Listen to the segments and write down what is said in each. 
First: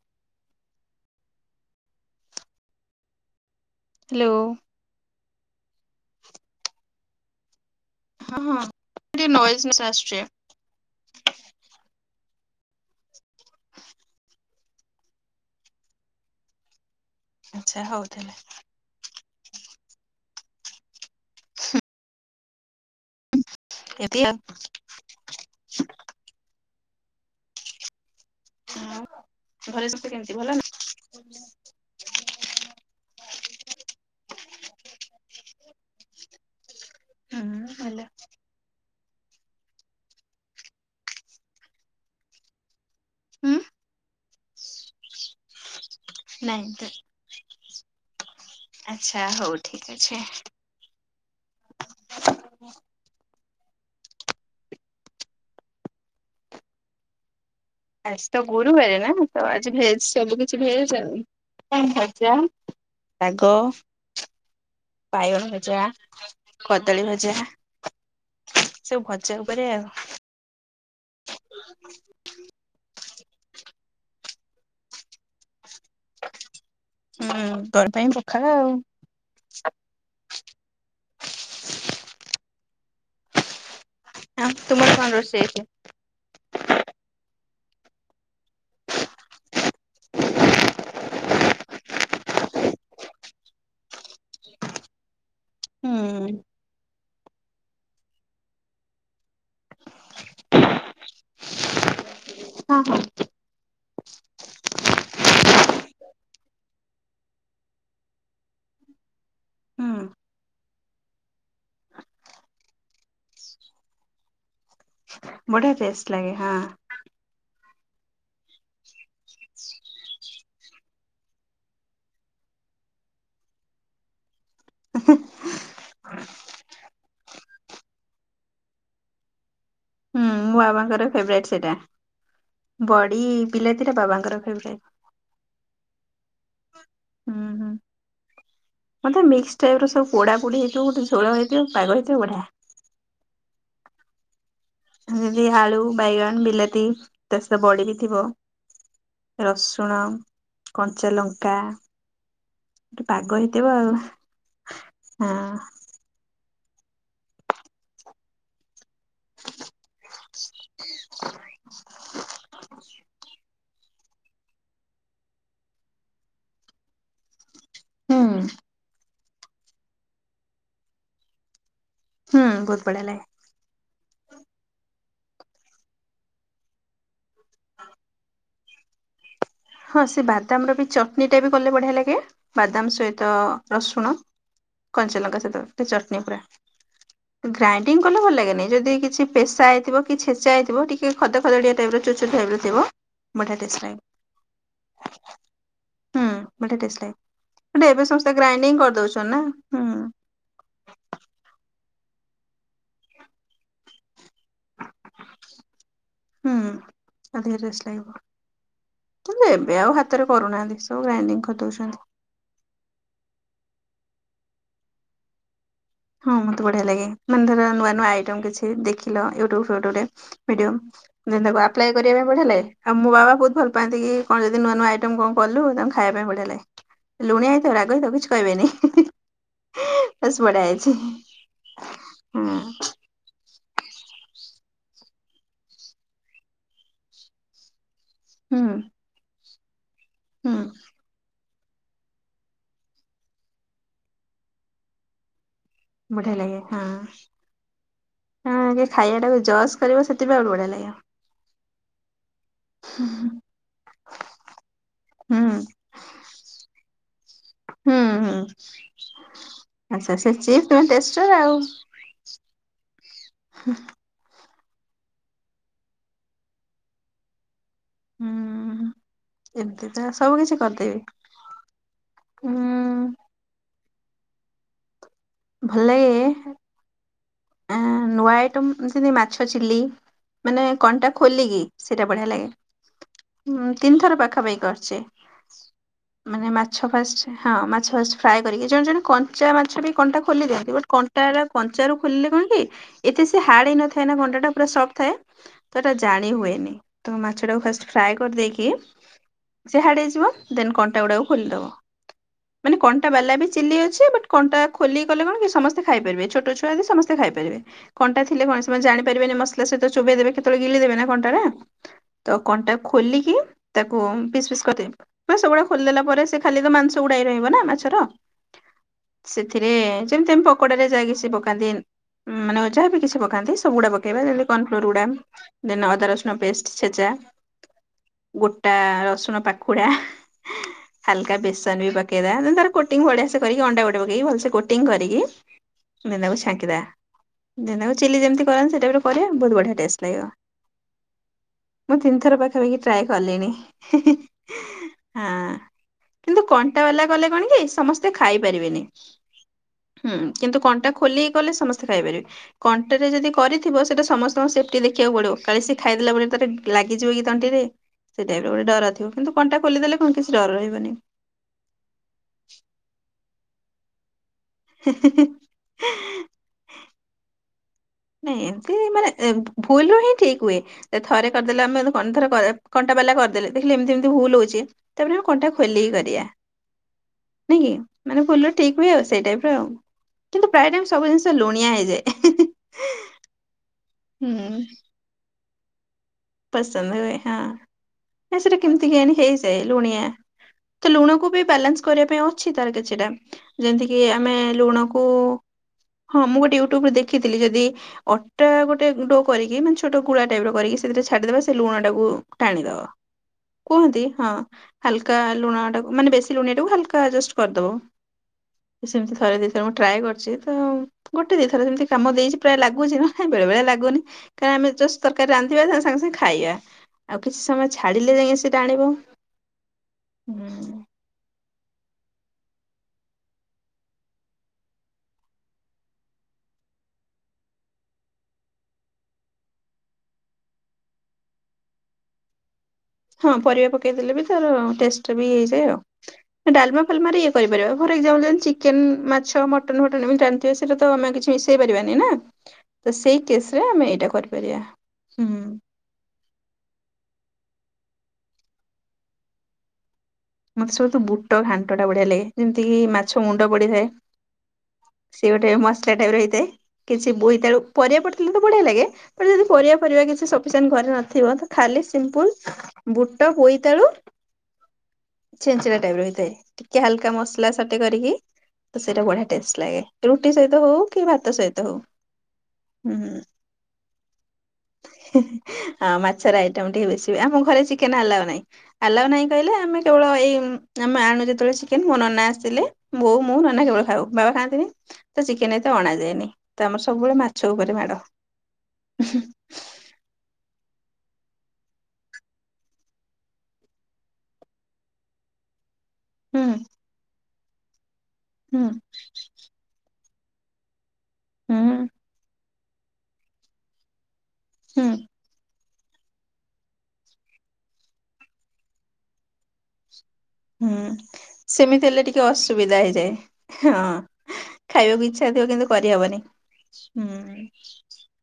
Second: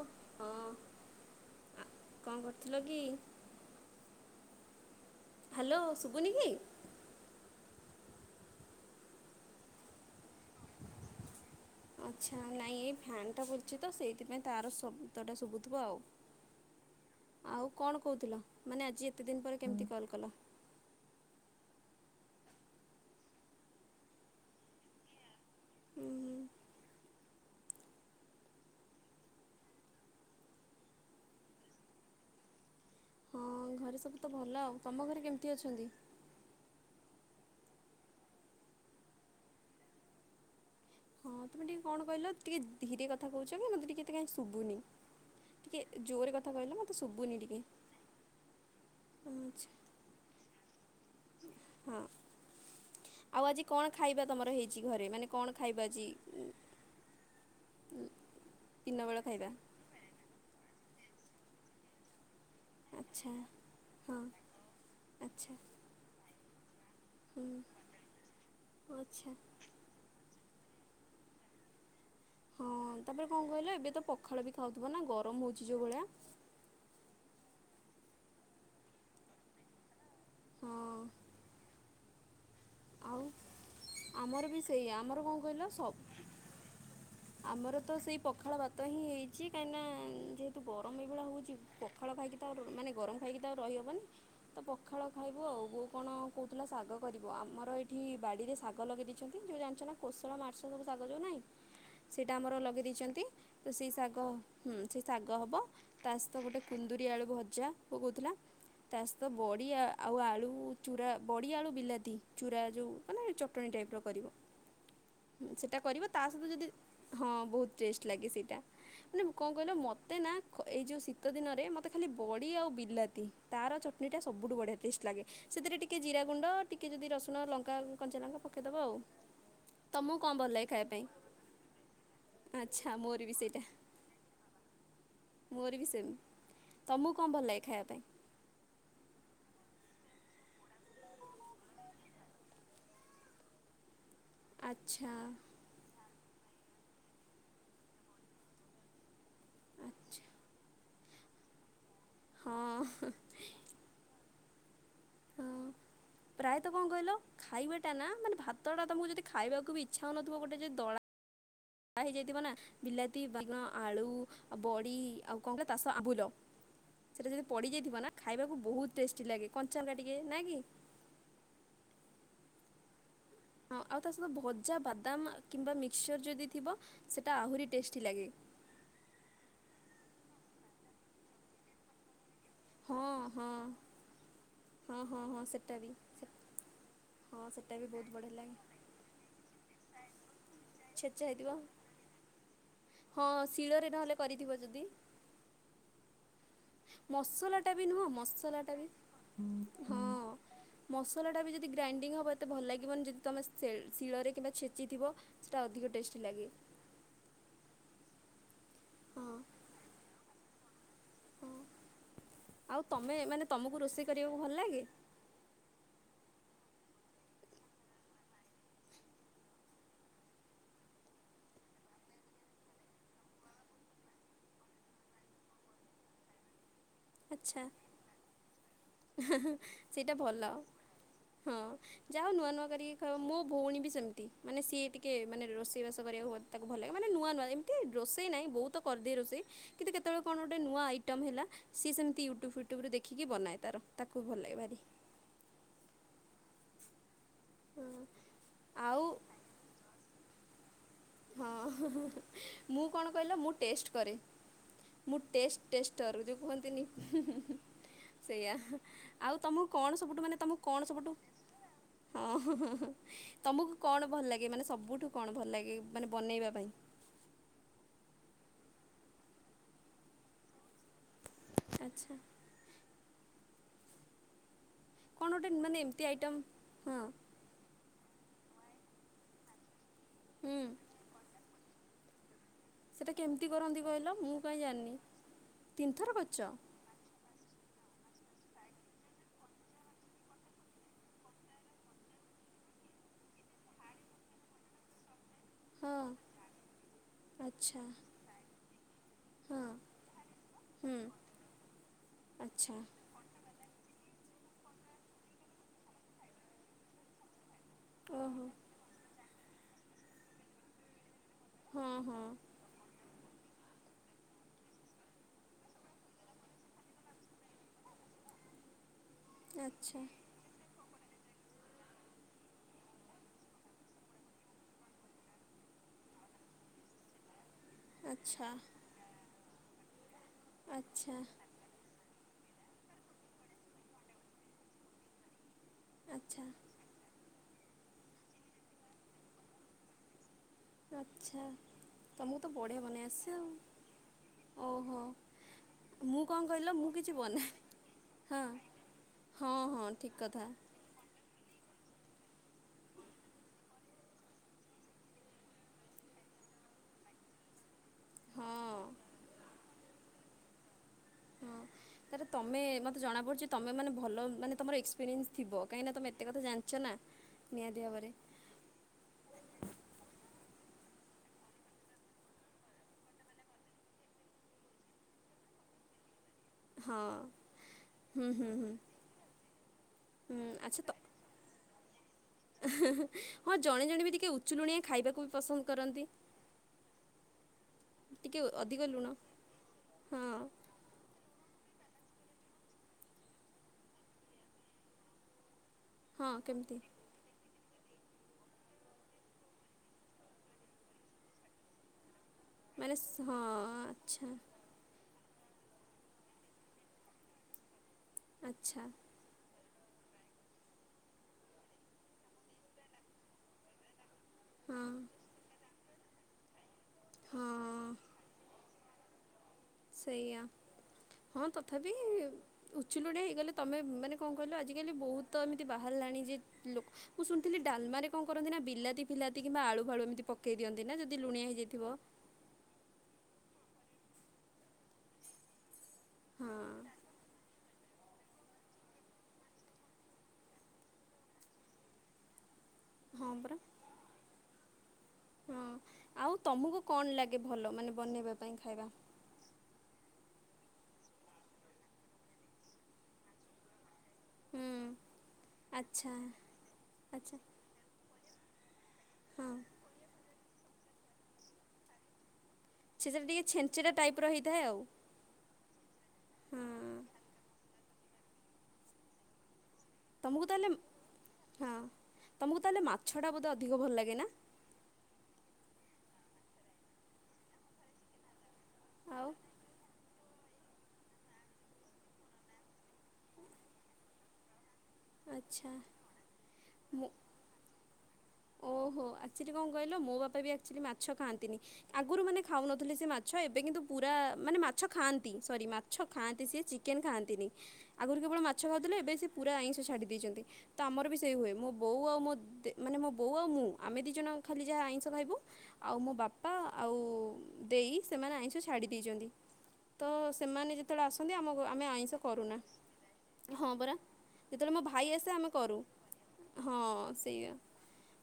ଓ ହଁ ଆ କଣ କରୁଥିଲ କି? ହ୍ୟାଲୋ। ହ୍ୟାଲୋ, ଶୁଭୁନି କି? ହଁ ହଁ, ଟିକେ ନଏଜ ମିଶା ଆସୁଛି। ଆଚ୍ଛା, ନାଇଁ ଏଇ ଫ୍ୟନ୍ଟା ବୁଲୁଛି ତ, ସେଇଥିପାଇଁ ତାର ଶବ୍ଦ ଟା ଶୁଭୁଥିବ ଆଉ। [inaudible] ଆଉ ଆଚ୍ଛା କଣ ହଉ ତାହେଲେ କହୁଥିଲ? ମାନେ ଆଜି ଏତେ ଦିନ ପରେ କେମିତି କଲ୍ କଲ? ହୁଁ। [unintelligible] ହୁଁ ହୁଁ ଆଉ, ଘରେ ସମସ୍ତେ କେମିତି, ଭଲ ନା? ହଁ ଘରେ ସବୁ ତ ଭଲ ଆଉ। ତମ ଘରେ କେମିତି ଅଛନ୍ତି? ହୁଁ ଭଲ। ହଁ ତୁମେ ଟିକେ କଣ କହିଲ ଟିକେ ଧୀରେ କଥା କହୁଛ ହୁଁ କି, ମୋତେ ଟିକେ ଏତେ କହିଁ ଶୁଭୁନି। ଟିକେ ଜୋରରେ କଥା କହିଲ, ମତେ ଶୁଭୁନି ଟିକେ। ଆଛା, ହଉ ଆଚ୍ଛା ଠିକ୍ ଅଛି। ହଁ। ଆଉ ଆଜି କଣ ଖାଇବା ତମର ହେଇଛି ଘରେ? ମାନେ କଣ ଖାଇବା ଆଜି [inaudible] ଆଜି ତ ଗୁରୁବାର ନା, ଦିନବେଳ ତ ଖାଇବା? ଆଜି ଭେଜ ସବୁ କିଛି ଭେଜ ଆଉ। ଭଜା ଆଚ୍ଛା ଶାଗ, ହଁ ବାଇଗଣ ଆଚ୍ଛା ଭଜା କଦଳୀ ଭଜା, ହୁଁ। ଓ ସବୁ ଆଚ୍ଛା ଭଜା ଉପରେ ଆଉ। [unintelligible] ହଁ ତାପରେ କଣ କହିଲ, ଏବେ ତ ପଖାଳ ବି ଖାଉଥିବ ନା ଗରମ ହଉଛି ଯୋଉ ଭଳିଆ। ହୁଁ ଘର ପାଇଁ ପଖାଳ ଆଉ। ହଁ। ଆଉ, ଆଉ ଆମର ବି ତୁମର ସେଇଆ। ଆମର କଣ ରୋଷେଇ କହିଲା ସବ [inaudible] ଆମର ତ ସେଇ ପଖାଳ ଭାତ ହିଁ ହେଇଛି, କାହିଁକିନା ଯେହେତୁ ଗରମ ଏଭଳି ହେଉଛି ପଖାଳ ଖାଇକି ତ ଆଉ, ମାନେ ଗରମ ଖାଇକି ତ ଆଉ ରହିହବନି, ତ ପଖାଳ ଖାଇବୁ ଆଉ। ବଉ କଣ ହୁଁ କହୁଥିଲା ଶାଗ କରିବ, ଆମ ଆମର ଏଠି ବାଡିରେ ଶାଗ ଲଗେଇ ଦେଇେଇଛନ୍ତି। ଯଉ ଜାଣିଛ ନା କୋଶଳା ମାସ ସବୁ ଶାଗ ଯୋଉ ନାହିଁ ସେଇଟା ଆମର ହଁ ଲଗେଇ ହଁ। ଦେଇେଇଛନ୍ତି। ତ ସେଇ ଶାଗ ହୁଁ ସେ ଶାଗ ହବ ତା ସହିତ ଗୋଟେ କୁନ୍ଦୁରି ଆଳୁ ଭଜା, ବଉ କହୁଥିଲା। ତା ସହିତ ବଡ଼ି ହୁଁ ଆଉ ଆଳୁ ଚୁରା ବଡ଼ି ଆଳୁ ବିଲାତି। ଚୁରା ଯେଉଁ ମେ ଚଟଣିୀ ଟାଇପ୍ର କରିବ ବଢିଆ ସେଇଟା ଟେଷ୍ଟ କରିବ ତା ଲାଗେ ସହିତ ହଁ। ଯଦି। ହଁ ବହୁତ ଟେଷ୍ଟ ଲାଗେ ସେଇଟା। ମାନେ କଣ କହିଲ ମତେ ନା ଏଇ ଯୋଉ ଶୀତ ଦିନରେ ମତେ ଖାଲି ବଡି ଆଉ ବିଲାତି। ତା ର ଚଟଣିଟା ସବୁଠୁ ବଢିଆ ଟେଷ୍ଟାଲାଗେ ସେଥିରେ ଟିକେ ଜିରା ଗୁଣ୍ଡ ଟିକେ ଯଦି ରସ ଣ ଲଙ୍କା କଞ୍ଚାଲଙ୍କା ପକାଇଦେବ ଆଉ। ତମକୁ ହୁଁ କ'ଣ ଭଲ ମୁଁ ଲାଗେ ଖାଇବା ପାଇଁ ବାବାଙ୍କର ଫେବରାଇଟ୍ ସେଇଟା। ଆଚ୍ଛା ବଡି ମୋର ବି ସେଇଟା ବିଲାତିଟା ବାବାଙ୍କର ଫେବରାଇଟ। ମୋର ବି ସେମ ତମକୁ କଣ ହୁଁ ଭଲ ଲାଗେ ହୁଁ। ଖାଇବା ପାଇଁ। ମତେ ମିକ୍ସ ଟାଇପ ର ସବୁ ପୋଡା ପୋଡି ହେଇଯିବ ଗୋଟେ ଝୋଳ ହେଇଥିବ ପାଗ ହେଇଥିବ ବଢିଆ। ଆଚ୍ଛା ଯଦି ଆଳୁ ବାଇଗଣ ବିଲାତି ତାଷ ବଢ ବିି ଥିବ। ଆ- ରସୁଣ କଞ୍ଚାଲଙ୍କା। ହଁ ପାଗ ହେଇଥିବ ଆଉ ହଁ। ପ୍ରାୟତ କଣ କହିଲ ଖାଇବା ଟା ନା ମାନେ ଭାତ ଟା ତମକୁ ଯଦି ଖାଇବାକୁ ବି ଇଚ୍ଛା ହଉନଥିବ ଗୋଟେ ଯ ଦଳା। [inaudible] ହେଇଯାଇଥିବ ନା ବିଲାତି ବାନ ଆଳୁ। ଆଉ ବଡି ଆଉ କଣ କହିଲ ତାଷ ଆବୁଲ ସେଟା ଯଦି ପଡିଯାଇଥିବ ନା ହୁଁ। ଖାଇବାକୁ ବହୁତ ଟେ ଲାଗ କି କଞ୍ଚହେଲା ଟିକେ ନାଇ କି। ହୁଁ ବହୁତ ବଢିଆ ଲାଗେ। ହଁ ଆଉ ତା ସହିତ ଭଜା ବାଦାମ କିମ୍ବା ମିକ୍ସଚର୍ ଯଦି ଥିବ ସେଇଟା ଆହୁରି ଟେଷ୍ଟି ଲାଗେ। ହଁ ସେ ବାଦାମ ର ବି ଚଟଣି ଟା ବି ଗଲେ ବଢିଆ ଲାଗେ। ବାଦାମ ହଁ ସହିତ ହଁ ରସୁଣ ହଁ ହଁ କଞ୍ଚାଲଙ୍କା ହଁ ସହିତ ସେଟା ଟିକେ ବି ଚଟଣି ସେ- ପୁରା। ହଁ ସେଟା ବି ଗ୍ରାଇଡିଙ୍ଗ ବହୁତ କଲେ ଭଲ ବଢ଼ିଆ ଲାଗେ ଲାଗେନି ଯଦି କିଛି। ପେସା ହେଇଥିବ କି ଛେଚା ହେଇଥିବ ଟିକେ ଛେଚା ଖଦ ହେଇଥିବ ଖଦଡିଆ ଟାଇପ ର ଚୋଚୋ ଟାଇପ ର ଥିବ। ହଁ ବଢିଆ ଟେଷ୍ଟ ଲାଗେ। ଶିଳରେ ନହେଲେ କରିଥିବ ଯଦି। [inaudible] ହୁଁ ବଢ଼ିଆ ଟେଷ୍ଟ ମସଲାଟା ବି ଲାଗେ ଏବେ ନୁହଁ ସମସ୍ତେ ମସଲାଟା ଗ୍ରାଇଣ୍ଡିଙ୍ଗ କରିଦଉଛନ୍ତି ନା ହଁ। ମସଲା ଟା ବି ଯଦି ଗ୍ରାଇଣ୍ଡିଙ୍ଗ ହବ ଏତେ ଭଲ ଲାଗିବନି ଯଦି ତମେ ଶୀଳରେ କିମ୍ୱା। ଛେଚିଥିବ ସେଇଟା ଅଧିକ ଟେଷ୍ଟି ଲାଗେ। ହୁଁ। ଅଧିକ ଟେଷ୍ଟ୍ ଲାଗିବ ହଁ କିନ୍ତୁ ଏବେ ଆଉ ହାତରେ କରୁନାହାନ୍ତି ସବୁ ହଁ ଗ୍ରାଇଣ୍ଡିଙ୍ଗ କରି। ଆଉ ତମେ ମାନେ ତମକୁ ରୋଷେଇ କରିବାକୁ ଭଲ ଲାଗେ? ହଁ ମତେ ବଢିଆ ଲାଗେ ମାନେ ଧର ନୂଆ ନୂଆ ଆଇଟମ କିଛି ଦେଖିଲ ୟୁଟୁବ ଫିୟୁଟୁବରେ ଭିଡିଅ। ଯେ ତାଙ୍କୁ ଆପ୍ଲାଏ କରିବା ପାଇଁ ବଢ଼ିଆଲାଗେ ଆଉ ମୋ ବାବା ବହୁତ ଭଲ ପାଆନ୍ତି କି କଣ ଯଦି ନୂଆ ନୂଆ ଆଇଟମ କଣ କଲୁ ତାଙ୍କୁ। ଖାଇବା ପାଇଁ ବଢ଼ିଆ ଲାଗେ ଲୁଣିଆ ଆଚ୍ଛା ହେଇଥିବ ରାଗହେଉଥାଉ କିଛି କହିବେନି। ସେଇଟା ବାସ୍ ଭଲ ବଢିଆ ହେଇଛି ହଁ ଯାହଉ ନୂଆ ହଁ ନୂଆ କରି ମୋ ଭଉଣୀ ବି ସେମିତି ମାନେ ସିଏ ଟିକେ ମାନେ ରୋଷେଇ ବାଷ କରିବାକୁ ତାକୁ ଭଲ ଲାଗେ ମାନେ ନୂଆ ନୂଆ। ରୋଷେଇ ନାଇଁ ହୁଁ। ବହୁତ କରିଦେଇ ରୋଷେଇ କିନ୍ତୁ କେତେବେଳେ କଣ ହୁଁ ଗୋଟେ ନୂଆ ଆଇଟମ ହେଲା। ସିଏ ସେମତି ୟୁଟ୍ୟୁବ୍ ଫୁଟ୍ୟୁବରେ ଦେଖିକି ବନାଏ ତାର ତାକୁ ଭଲ ଲାଗେ ଭାରି। ବଢିଆ ଲାଗେ ହଁ ହଁ ଆ ଆଉ ଖାଇବା ଟାକୁ ଜସ୍ କରିବ ସେଥିପାଇଁ ଆହୁରି ବଢିଆ ଲାଗିବ। ହଁ ମୁଁ କଣ କହିଲ ମୁଁ ଟେଷ୍ଟ କରେ। ମୁଁ ହୁଁ ଟେଷ୍ଟ ଟେଷ୍ଟର ଯଉ କୁହନ୍ତିନି। ହୁଁ ହୁଁ। ସେଇୟା ଆଉ ତମକୁ କଣ ଆଚ୍ଛା ସବୁଠୁ ସେ ମାନେ ତମକୁ ଚିପ୍ସ ତମେ କଣ ସବୁଠୁ। ଟେଷ୍ଟର ଆଉ ହୁଁ। ହଁ ତମକୁ କଣ ଭଲ ଲାଗେ ମାନେ ସବୁଠୁ କଣ ଭଲ ଲାଗେ ମାନେ ବନେଇବା ପାଇଁ? ହୁଁ ଏମିତି ତ ସବୁ କିଛି କରିଦେବି। ଆଚ୍ଛା। ହୁଁ। କଣ ଗୋଟେ ମାନେ ଭଲ ଏମିତି ଲାଗେ ଆଇଟମ୍ ହଁ ନୂଆ ଆଇଟମ୍ ଯେମତି ମାଛ ଚିଲ୍ଲି ହୁଁ ମାନେ କଣ୍ଟା ଖୋଲିକ କି। ସେଇଟା ବଢିଆ ଲାଗେ ସେଇଟା କେମିତି ହଁ କରନ୍ତି କହିଲ ତିନିଥର ମୁଁ ପାଖାପାଖି କାହିଁ ଜାଣିନି କରିଚି ତିନିଥର କରିଛ ମାନେ ମାଛ ଫାଷ୍ଟ ହଁ ମାଛ ଫାଷ୍ଟ ଫ୍ରାଏ କରିକି ଜଣେ ଜଣେ କଞ୍ଚା ମାଛ ବି କଣ୍ଟା ଖୋଲି ଦିଅନ୍ତି ବଟ୍ କଣ୍ଟାଟା କଞ୍ଚାରୁ ଖୋଲିଲେ କଣ କି ଏତେ ସେ ହାର୍ଡ ହେଇ ନଥାଏନା କଣ୍ଟା ଟା ପୁରା ସଫ୍ଟ ଥାଏ। ସେଟା ହଁ ଜାଣି ହୁଏନି ତମ ମାଛ ଟାକୁ ଆଚ୍ଛା ଫାଷ୍ଟ ଫ୍ରାଏ କରିଦେଇକି ହଁ ସିଏ ହାଡ ହେଇଯିବ ଦେନ୍ ହୁଁ କଣ୍ଟା ଗୁଡାକୁ ଖୋଲିଦବ ଆଚ୍ଛା ମାନେ କଣ୍ଟା ଟା ବାଲା ବି ଚିଲି ଅଛି ବଟ କଣ୍ଟା ଖୋଲିଲି କଲେ କଣ କି ସମସ୍ତେ ଖାଇପାରିବେ ଛୋଟ ଛୁଆବି ସମସ୍ତେ ଖାଇପାରିବେ। କଣ୍ଟା ଥିଲେ ଓହୋ କଣ ସେମାନେ ଜାଣିପାରିବେନି ମସଲା ସହିତ ଚୋବେଇ ଦେବେ କେତେବେଳେ ଗିଳିଦେବେ ନା କଣ୍ଟାରେ ହଁ ହଁ ତ କଣ୍ଟା ଖୋଲିକି ତାକୁ ପିସ୍ ପିସ୍ କରି ସବୁଗୁଡା ଖୋଲିଦେଲା ପରେ ସେ ଖାଲି ତ ମାଂସ ଗୁଡା ହି ରହିବ ନା ମାଛର ସେଥିରେ ଆଚ୍ଛା ଯେମିତି ଆମେ ପକୋଡାରେ ଯାଇକି ସେ ପକାନ୍ତି ମାନେ ଯାହା ବି କିଛି ପକାନ୍ତି ସବଗୁଡା ପକେଇବେ ଯେମିତି କର୍ଣ୍ଣ ଫ୍ଲୋର ଗୁଡ଼ା ଦିନ ଅଦା ରସୁଣ ପେଷ୍ଟ ଛେଚା। ଆଚ୍ଛା ଗୋଟା ରସୁଣ ପାଖୁଡା ଆଚ୍ଛା ହାଲକା ବେଶୀ ବି ପକେଇ ତାର କୋଟିଙ୍ଗ ବଢିଆ ସେ କରି ଅଣ୍ଡାଟେ ପକେଇକ ଭଲସେ କୋଟିଂ କରିକି ସେନାକୁ ଆଚ୍ଛା ଛାଙ୍କିବା ସେନାକୁ ଚିଲି ଯେମିତି କରନ୍ତି ସେଇଟା ଉପୋରେ କରିବାରେ ବହୁତ ବଢ଼ିଆ ଟେଷ୍ଟ ଲାଗିବ। ଆଚ୍ଛା। ମୁଁ ତିନି ଥର ତମକୁ ତ ପାଖାପାଖି ବଢିଆ ଟ୍ରାଏ ବନେଇ ଆସେ କଲିଣି। ଆଉ ଓହୋ। ହଁ ମୁଁ କଣ କିନ୍ତୁ କହିଲ କଣ୍ଟା ମୁଁ ବାଲା କିଛି କଲେ କଣ ବନାହି କି ସମସ୍ତେ ହଁ ଖାଇପାରିବେନି। ହଁ ହଁ ହୁଁ ଠିକ କଥା। କିନ୍ତୁ କଣ୍ଟା ଖୋଲିକି କଲେ ସମସ୍ତେ ଖାଇପାରିବେ। କଣ୍ଟାରେ ଯଦି କରିଥିବ ସେଇଟା ସମସ୍ତଙ୍କୁ ସେଫ୍ଟି ଦେଖିବାକୁ ପଡିବ କାଳେ ସେ ଖାଇଦେଲା ପରେ ତାର ଲାଗିଯିବ କି ତଣ୍ଟି ରେ ସେଇ ଟାଇପର ଗୋଟେ ହଁ ଡରଥିବ କିନ୍ତୁ କଣ୍ଟା ଖୋଲିଦେଲେ କଣ କିଛି ଡର ରହିବନି। ହଁ ତାରେ ତମେ ମୋତେ ଜଣାପଡ଼ୁଛି ତୁମେ ମାନେ ଭଲ ମାନେ ତୁମର ଏକ୍ସପିରିଏନ୍ସ ରହିବନି। ଥିବ। କାହିଁକି ନା ତମେ ଏତେ କଥା ଜାଣିଛ ନା ନିହାତି ଭାବରେ। ନାଇଁ ଏମିତି ମାନେ ଭୁଲରୁୁ ହିଁ ଠିକ ହୁଏ। ଥରେ କରିଦେଲେ ଆମେଥ କଣ କଣ୍ଟା ବାଲା କରିଦେଲେ ଦେଖିଲେ ଏମିତି ଏମିତି ଭୁଲ ହଉଛି। ତାପରେ ଆମେ କଣ୍ଟା ଖୋଲିକି କରିବା। ହଁ। ନାଇଁ କି ମାନେ ହୁଁ ଭୁଲ ରୁ ହୁଁ ହିଁ ହୁଁ ଠିକ ହୁଏ ଆଉ ସେଇ ଟାଇପ ର ଆଉ। କିନ୍ତୁ ହୁଁ ପ୍ରାୟ ଆଚ୍ଛା ଟାଇମ ତ ସବୁ ଜିନିଷ ଲୁଣିଆ ହେଇଯାଏ ହେଁ ହେଁ। ହଁ ଜଣେ ଜଣେ ବି ଟିକେ ଉଚୁ ହୁଁ। ଲୁଣିଆ ଖାଇବାକୁ ବି ପସନ୍ଦ କରନ୍ତି। ପସନ୍ଦ ହୁଏ ହଁ ଟିକେ ସେଟା ଅଧିକ କେମିତି ଲୁଣ କେଇଯାନି ହେଇଯାଏ ଲୁଣିଆ। ହଁ ତ ଲୁଣକୁ ବି ବାଲାନ୍ସ କରିବା ପାଇଁ ଅଛି ତାର କିଛିଟା। ଯେମତିକି ଆମେ ଲୁଣକୁ ହଁ ମୁଁ ଗୋଟେ ୟୁଟ୍ୟୁବରେ ଦେଖିଥିଲି ଯଦି ଅଟା ଗୋଟେ ଡୋ କରିକି ମାନେ ଛୋଟ ଗୁଳା ଟାଇପର କରିକି ସେଥିରେ ଛାଡିଦବା ସେ ଲୁଣ ଟାକୁ ଟାଣିଦବ ମାନେ ସ- ହଁ କୁହନ୍ତି ଆଚ୍ଛା ହଁ। ହାଲକା ଲୁଣ ଟାକୁ ମାନେ ବେଶୀ ଲୁଣିଆ ଟାକୁ ହାଲକା ଜଷ୍ଟ କରିଦବ ଆଚ୍ଛା ସେମ। ଥରେ ଦୁଇଥରେ ମୁଁ ଟ୍ରାଏ କରିଛି ତ ଗୋଟେ ଦିଇଥର ସେମତି କାମ ଦେଇଛି ପ୍ରାୟ ଲାଗୁଛି ନା ନାଇଁ ବେଳେ ବେଳେ ଲାଗୁନି। କାହିଁକି ନା ଆମେ ହଁ ଜଷ୍ଟ ତରକାରୀ ରାନ୍ଧିବା ସାଙ୍ଗେ ସାଙ୍ଗେ ଖାଇବା। ଆଉ କିଛି ହଁ ସମୟ ଛାଡିଲେ ଯାଇ ସେଇଟା ଟାଣିବ। ସେଇଆ ହଁ ତଥାପି ଉଚୁ ଲୁଣିଆ ହେଇଗଲେ ତମେ ମାନେ କଣ କହିଲ ଆଜିକାଲି ବହୁତ ତ ଏମିତି ବାହାରିଲାଣି ଯେ ଲୋ ମୁଁ ଶୁଣିଥିଲି ଡାଲମାରେ କଣ କରନ୍ତି ନା ବିଲାତି ଫିଲାତି କିମ୍ବା ଆଳୁ ଫାଳୁ ଏମିତି ପକେଇ ଦିଅନ୍ତି ନା ଯଦି ଲୁଣିଆ ହେଇଯାଇଥିବ। ହଁ ପରିବା ପକେଇ ଦେଲେ ବି ତାର ଟେଷ୍ଟ ଟା ବି ଇଏ ହେଇଯାଏ ହଁ ଆଉ। ଡାଲମା ଫାଲମାରେ କରିପାରିବା ଫର୍ ଏକ୍ସାମ୍ପ୍ଲ ଯେମିତି ଚିକେନ ମାଛ ମଟନ୍ ଫଟନ ଏମିତି ଜାଣିଥିବ ସେଇଟା ତ ଆମେ କିଛି ମିଶେଇ ପାରିବାନିନା। ତ ସେଇ ହଁ ପରା କେସ ରେ ଆମେ ଏଇଟା କରିପାରିବା ହୁଁ। ହଁ ଆଉ ତମକୁ କଣ ଲାଗେ ଭଲ ମାନେ ବନେଇବା ପାଇଁ ଖାଇବା? ମତେ ସବୁଠୁ ବୁଟ ଘାଣ୍ଟତା ବଢିଆ ଲାଗେ ଯେମିତି କିି ମାଛ ମୁଣ୍ଡ ପଡ଼ିଥାଏ। ହୁଁ ସେ ଗୋଟେ ମସଲା ଆଚ୍ଛା ଟାଇପର ହେଇଥାଏ। କିଛି ଆଚ୍ଛା ବୋଇତାଳୁ ପରିବା ପଡିଥିଲେ ତ ବଢିଆ ଲାଗେ ବଟ ଯଦି ହଁ ପରିବା ପରିବା କିଛି ସଫିସେଣ୍ଟ ଘରେ ନଥିବ ତ ଖାଲି ସିମ୍ପୁଲ ସେଟା ବୁଟ ଟିକେ ଛେଞ୍ଚେଡା ଟାଇପ ର ହେଇଥାଏ ଆଉ। ଛେଞ୍ଚିଡା ଟାଇପ ର ହେଇଥାଏ। ହଁ ଟିକେ ହାଲକା ମସଲା ସଟେ କରିକି ତ ସେଇଟା ବଢିଆ ଟେଷ୍ଟ ଲାଗେ। ରୁଟି ତମକୁ ସହିତ ତାହେଲେ ହଉ କି ଭାତ ସହିତ ହଁ ହଉ ତମକୁ ତାହେଲେ ହୁଁ। ମାଛଟା ବୋଧେ ଅଧିକ ଭଲ ଲାଗେ ନା ହଁ ମାଛର ଆଇଟମ ଟିକେ ବେଶୀ ହୁଏ। ଆମ ଘରେ ଚିକେନ ଆଲାଉ ନାଇଁ। ଆଲାଉ ନାହିଁ ଆଉ କହିଲେ ଆମେ କେବଳ ଏଇ ଆମ ଆଣୁ ଯେତେବେଳେ ଚିକେନ ମୋ ନନା ଆସିଥିଲେ ବୋଉ ମୁଁ ନନା କେବଳ ଖାଉ ବାବା ଖାଆନ୍ତିନି। ତ ଚିକେନ ଆଚ୍ଛା ଏତେ ଅଣାଯାଏନି ତ ଆମର ମୁଁ ସବୁବେଳେ ମାଛ ଉପରେ ମାଡ। ଓହୋ ଆକ୍ଚୁଆଲି କଣ କହିଲ ମୋ ବାପା ବି ଆକ୍ଚୁଆଲି ମାଛ ଖାଆନ୍ତିନି। ଆଗରୁ ମାନେ ଖାଉନଥିଲେ ସେ ମାଛ ଏବେ କିନ୍ତୁ ପୁରା ମାନେ ମାଛ ଖାଆନ୍ତି ସରି ମା ମାଛ ଖାଆନ୍ତି ହୁଁ ସିଏ ଚିକେନ ଖାଆନ୍ତିନି ଆଗରୁ କେବଳ ମାଛ ହୁଁ ଖାଉଥିଲେ ଏବେ ସିଏ ପୁରା ଆଇଁଷ ଛାଡି ଦେଇଛନ୍ତି। ତ ଆମର ବି ସେଇ ହୁଏ ମୋ ହୁଁ ବୋଉ ଆଉ ମୋ ଦେ ମାନେ ମୋ ବୋଉ ଆଉ ମୁଁ ଆମେ ଦୁଇ ଜଣ ଖାଲି ଯାହା ହୁଁ ଆଇଁଷ ଖାଇବୁ। ଆଉ ମୋ ବାପା ଆଉ ଦେଇ ସେମାନେ ଆଇଁଷ ଛାଡ଼ି ଦେଇଛନ୍ତି ତ ସେମାନେ ହୁଁ। ଯେତେବେଳେ ଆସନ୍ତି ଆମ ଘ ସେମିତି ଆମେ ହେଲେ ଆଇଁଷ ଟିକେ କରୁନା ଅସୁବିଧା ହେଇଯାଏ। ହଁ ପରା। ଯେତେବେଳେ ମୋ ଖାଇବାକୁ ଭାଇ ଇଚ୍ଛା ଆସେ ଥିବ ଆମେ କିନ୍ତୁ କରୁ କରିହବନି ହଁ ହୁଁ। ସେଇଆ।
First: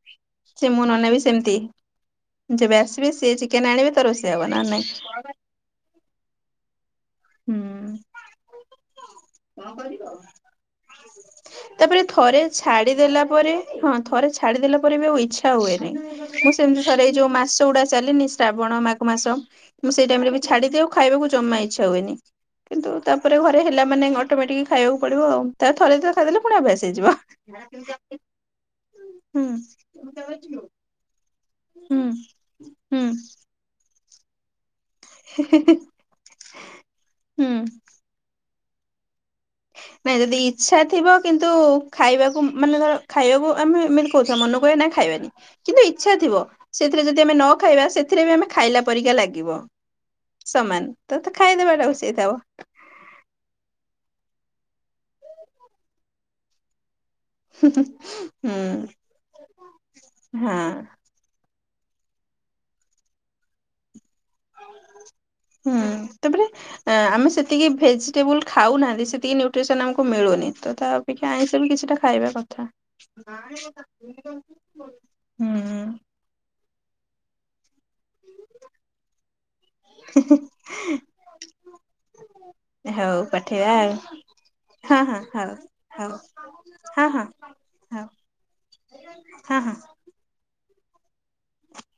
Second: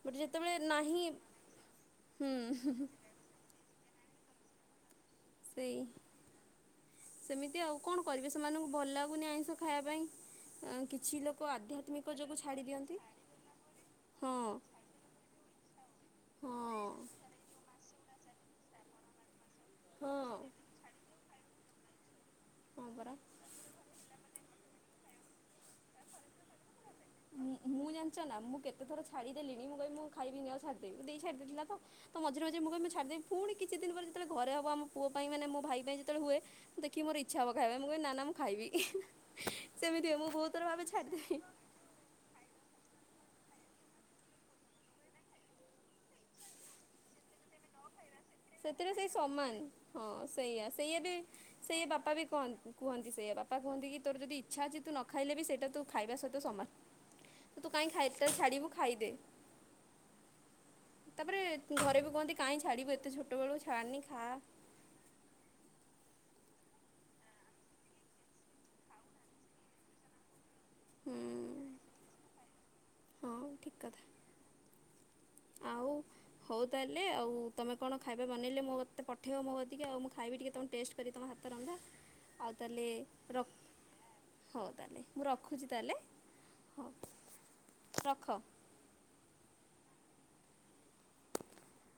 ବଟ୍ ଯେତେବେଳେ ସେ ମୋ ନାହିଁ ନନା ବି ସେମିତି ହୁଁ ଯେବେ ଆସିବେ ସିଏ ଚିକ କେନ ଆଣିବେ ତ ରୋଷେଇ ହେବ ନହେଲେ ନାଇଁ ସେଇ ସେମିତି ଆଉ ହୁଁ। କଣ କରିବେ ସେମାନଙ୍କୁ ଭଲ ଲାଗୁନି ଆଇଁଷ ଖାଇବା ପାଇଁ। କିଛି ଲୋକ ତାପରେ ଆଧ୍ୟାତ୍ମିକ ଯୋଗୁଁ ଥରେ ଛାଡ଼ି ଦିଅନ୍ତି ଛାଡିଦେଲା ପରେ ହଁ ଥରେ ଛାଡିଦେଲା ପରେ ବି ଆଉ ଇଛ ଛା ହୁଏନି। ହଁ। ମୁଁ ସେମିତି ଥରେ ଏଇ ଯୋଉ ମାସ ଗୁଡା ଚାଲେନି ଶ୍ରାବଣ ମାଘ ମାସ ମୁଁ ସେଇ ହଁ ଟାଇମ ରେ ବି ଛାଡିଦିଏ ଆଉ ଖାଇବାକୁ ଜମା ଇଚ୍ଛା ହୁଏନି। ହଁ କିନ୍ତୁ ପରା। ତାପରେ ଘରେ ହେଲା ମାନେ ଅଟୋମେଟିକ ଖାଇବାକୁ ପଡିବ ଆଉ ତା ଥରେ ଦିଥର ଖାଇଦେଲେ ପୁଣି ଅଭ୍ୟାସ ହେଇଯିବ। ମୁଁ ମୁଁ ଜାଣିଛ ନା ମୁଁ କେତେଥର ହୁଁ ଛାଡିଦେଲିଣି। ମୁଁ କହିବି ମୁଁ ଖାଇବିନି ଆଉ ଛାଡ଼ିଦେବି ମୋ ଦେଇ ଛାଡ଼ିଦେଇଥିଲା ତ ହୁଁ ମଝିରେ ମଝିରେ ମୁଁ କହିବି ମୁଁ ହୁଁ ଛାଡ଼ିଦେବି ପୁଣି କିଛି ଦିନ ପରେ ଯେତେବେଳେ ଘରେ ହବ ଆମ ପୁଅ ପାଇଁ ମାନେ ମୋ ଭାଇ ପାଇଁ ଯେତେବେଳେ ହୁଏ ଦେଖି ମୋର ଇଚ୍ଛା ହବ ହୁଁ ଖାଇବା ମୁଁ କହିବି ନା ନା ମୁଁ ଖାଇବି। ସେମିତି ନାଇଁ ହୁଏ ମୁଁ ଯଦି ବହୁତ ଥର ଇଛା ଭାବେ ଥିବ ଛାଡ଼ିଦେବି କିନ୍ତୁ ଖାଇବାକୁ ମାନେ ଧର ଖାଇବାକୁ ଆମେ ଏମିତି କହୁଥିବା ମନ କହିବେ ନାଇ ଖାଇବାନି। କିନ୍ତୁ ଇଚ୍ଛା ଥିବ ସେଥିରେ ଯଦି ଆମେ ନ ଖାଇବା ସେ ଥିରେ ବି ଆମେ ଖାଇଲା ସେଥିରେ ସେଇ ପରିକା ସମାନ ଲାଗିବ ହଁ ସେଇଆ ସେଇଆ ସମାନ ବି ତତ ସେଇଆ ଖାଇଦବାଟା ବାପା ବି ଉଚିତ୍ ହବ। କହନ୍ତି କୁହନ୍ତି ସେଇଆ ବାପା କୁହନ୍ତି କି ତୋର ଯଦି ଇଚ୍ଛା ଅଛି ତୁ ନ ଖାଇଲେ ବି ସେଇଟା ତୁ ଖାଇବା ସହିତ ସମାନ। ତ ତୁ କାହିଁ ଖାଲିଟାରେ ହୁଁ ଛାଡିବୁ ଖାଇଦେ। ହଁ। ତାପରେ ଘରେ ବି କହନ୍ତି କାହିଁ ଛାଡିବୁ ଏତେ ଛୋଟ ବେଳୁ ଛାଡ଼ନି ଖା। ହୁଁ ତାପରେ ଏଁ, ଆମେ ସେତିକି ଭେଜିଟେବୁଲ୍ ଖାଉନାହାନ୍ତି ସେତିକି ନ୍ୟୁଟ୍ରିସନ୍ ଆମକୁ ମିଳୁନି। ତ ତା ହୁଁ। ଅପେକ୍ଷା ଆଇଁଷ ବି କିଛିଟା ଖାଇବା କଥା। ହଁ ଠିକ୍ କଥା ହୁଁ। ଆଉ ହଉ ତାହେଲେ ଆଉ ତୋମେ କଣ ଖାଇବେ ବନେଇଲେ ମୋତେ ପଠେଇବ ମୋ କତିକି ଆଉ, ମୁଁ ଖାଇବି ଟିକେ ତୋମ ଟେଷ୍ଟ କରିିବି, ତୋମ ହାତ ରନ୍ଧା। ଆଉ ତାହଲେ ହଉ ର ପଠେଇବା ହଉ ତାହେଲେ ଆଉ ହଁ ମୁଁ ହଁ ରଖୁଛି ତାହେଲେ ହଉ ହଉ ହଁ ହଁ ହଉ ରଖ। ହଁ, ହଁ। [unintelligible]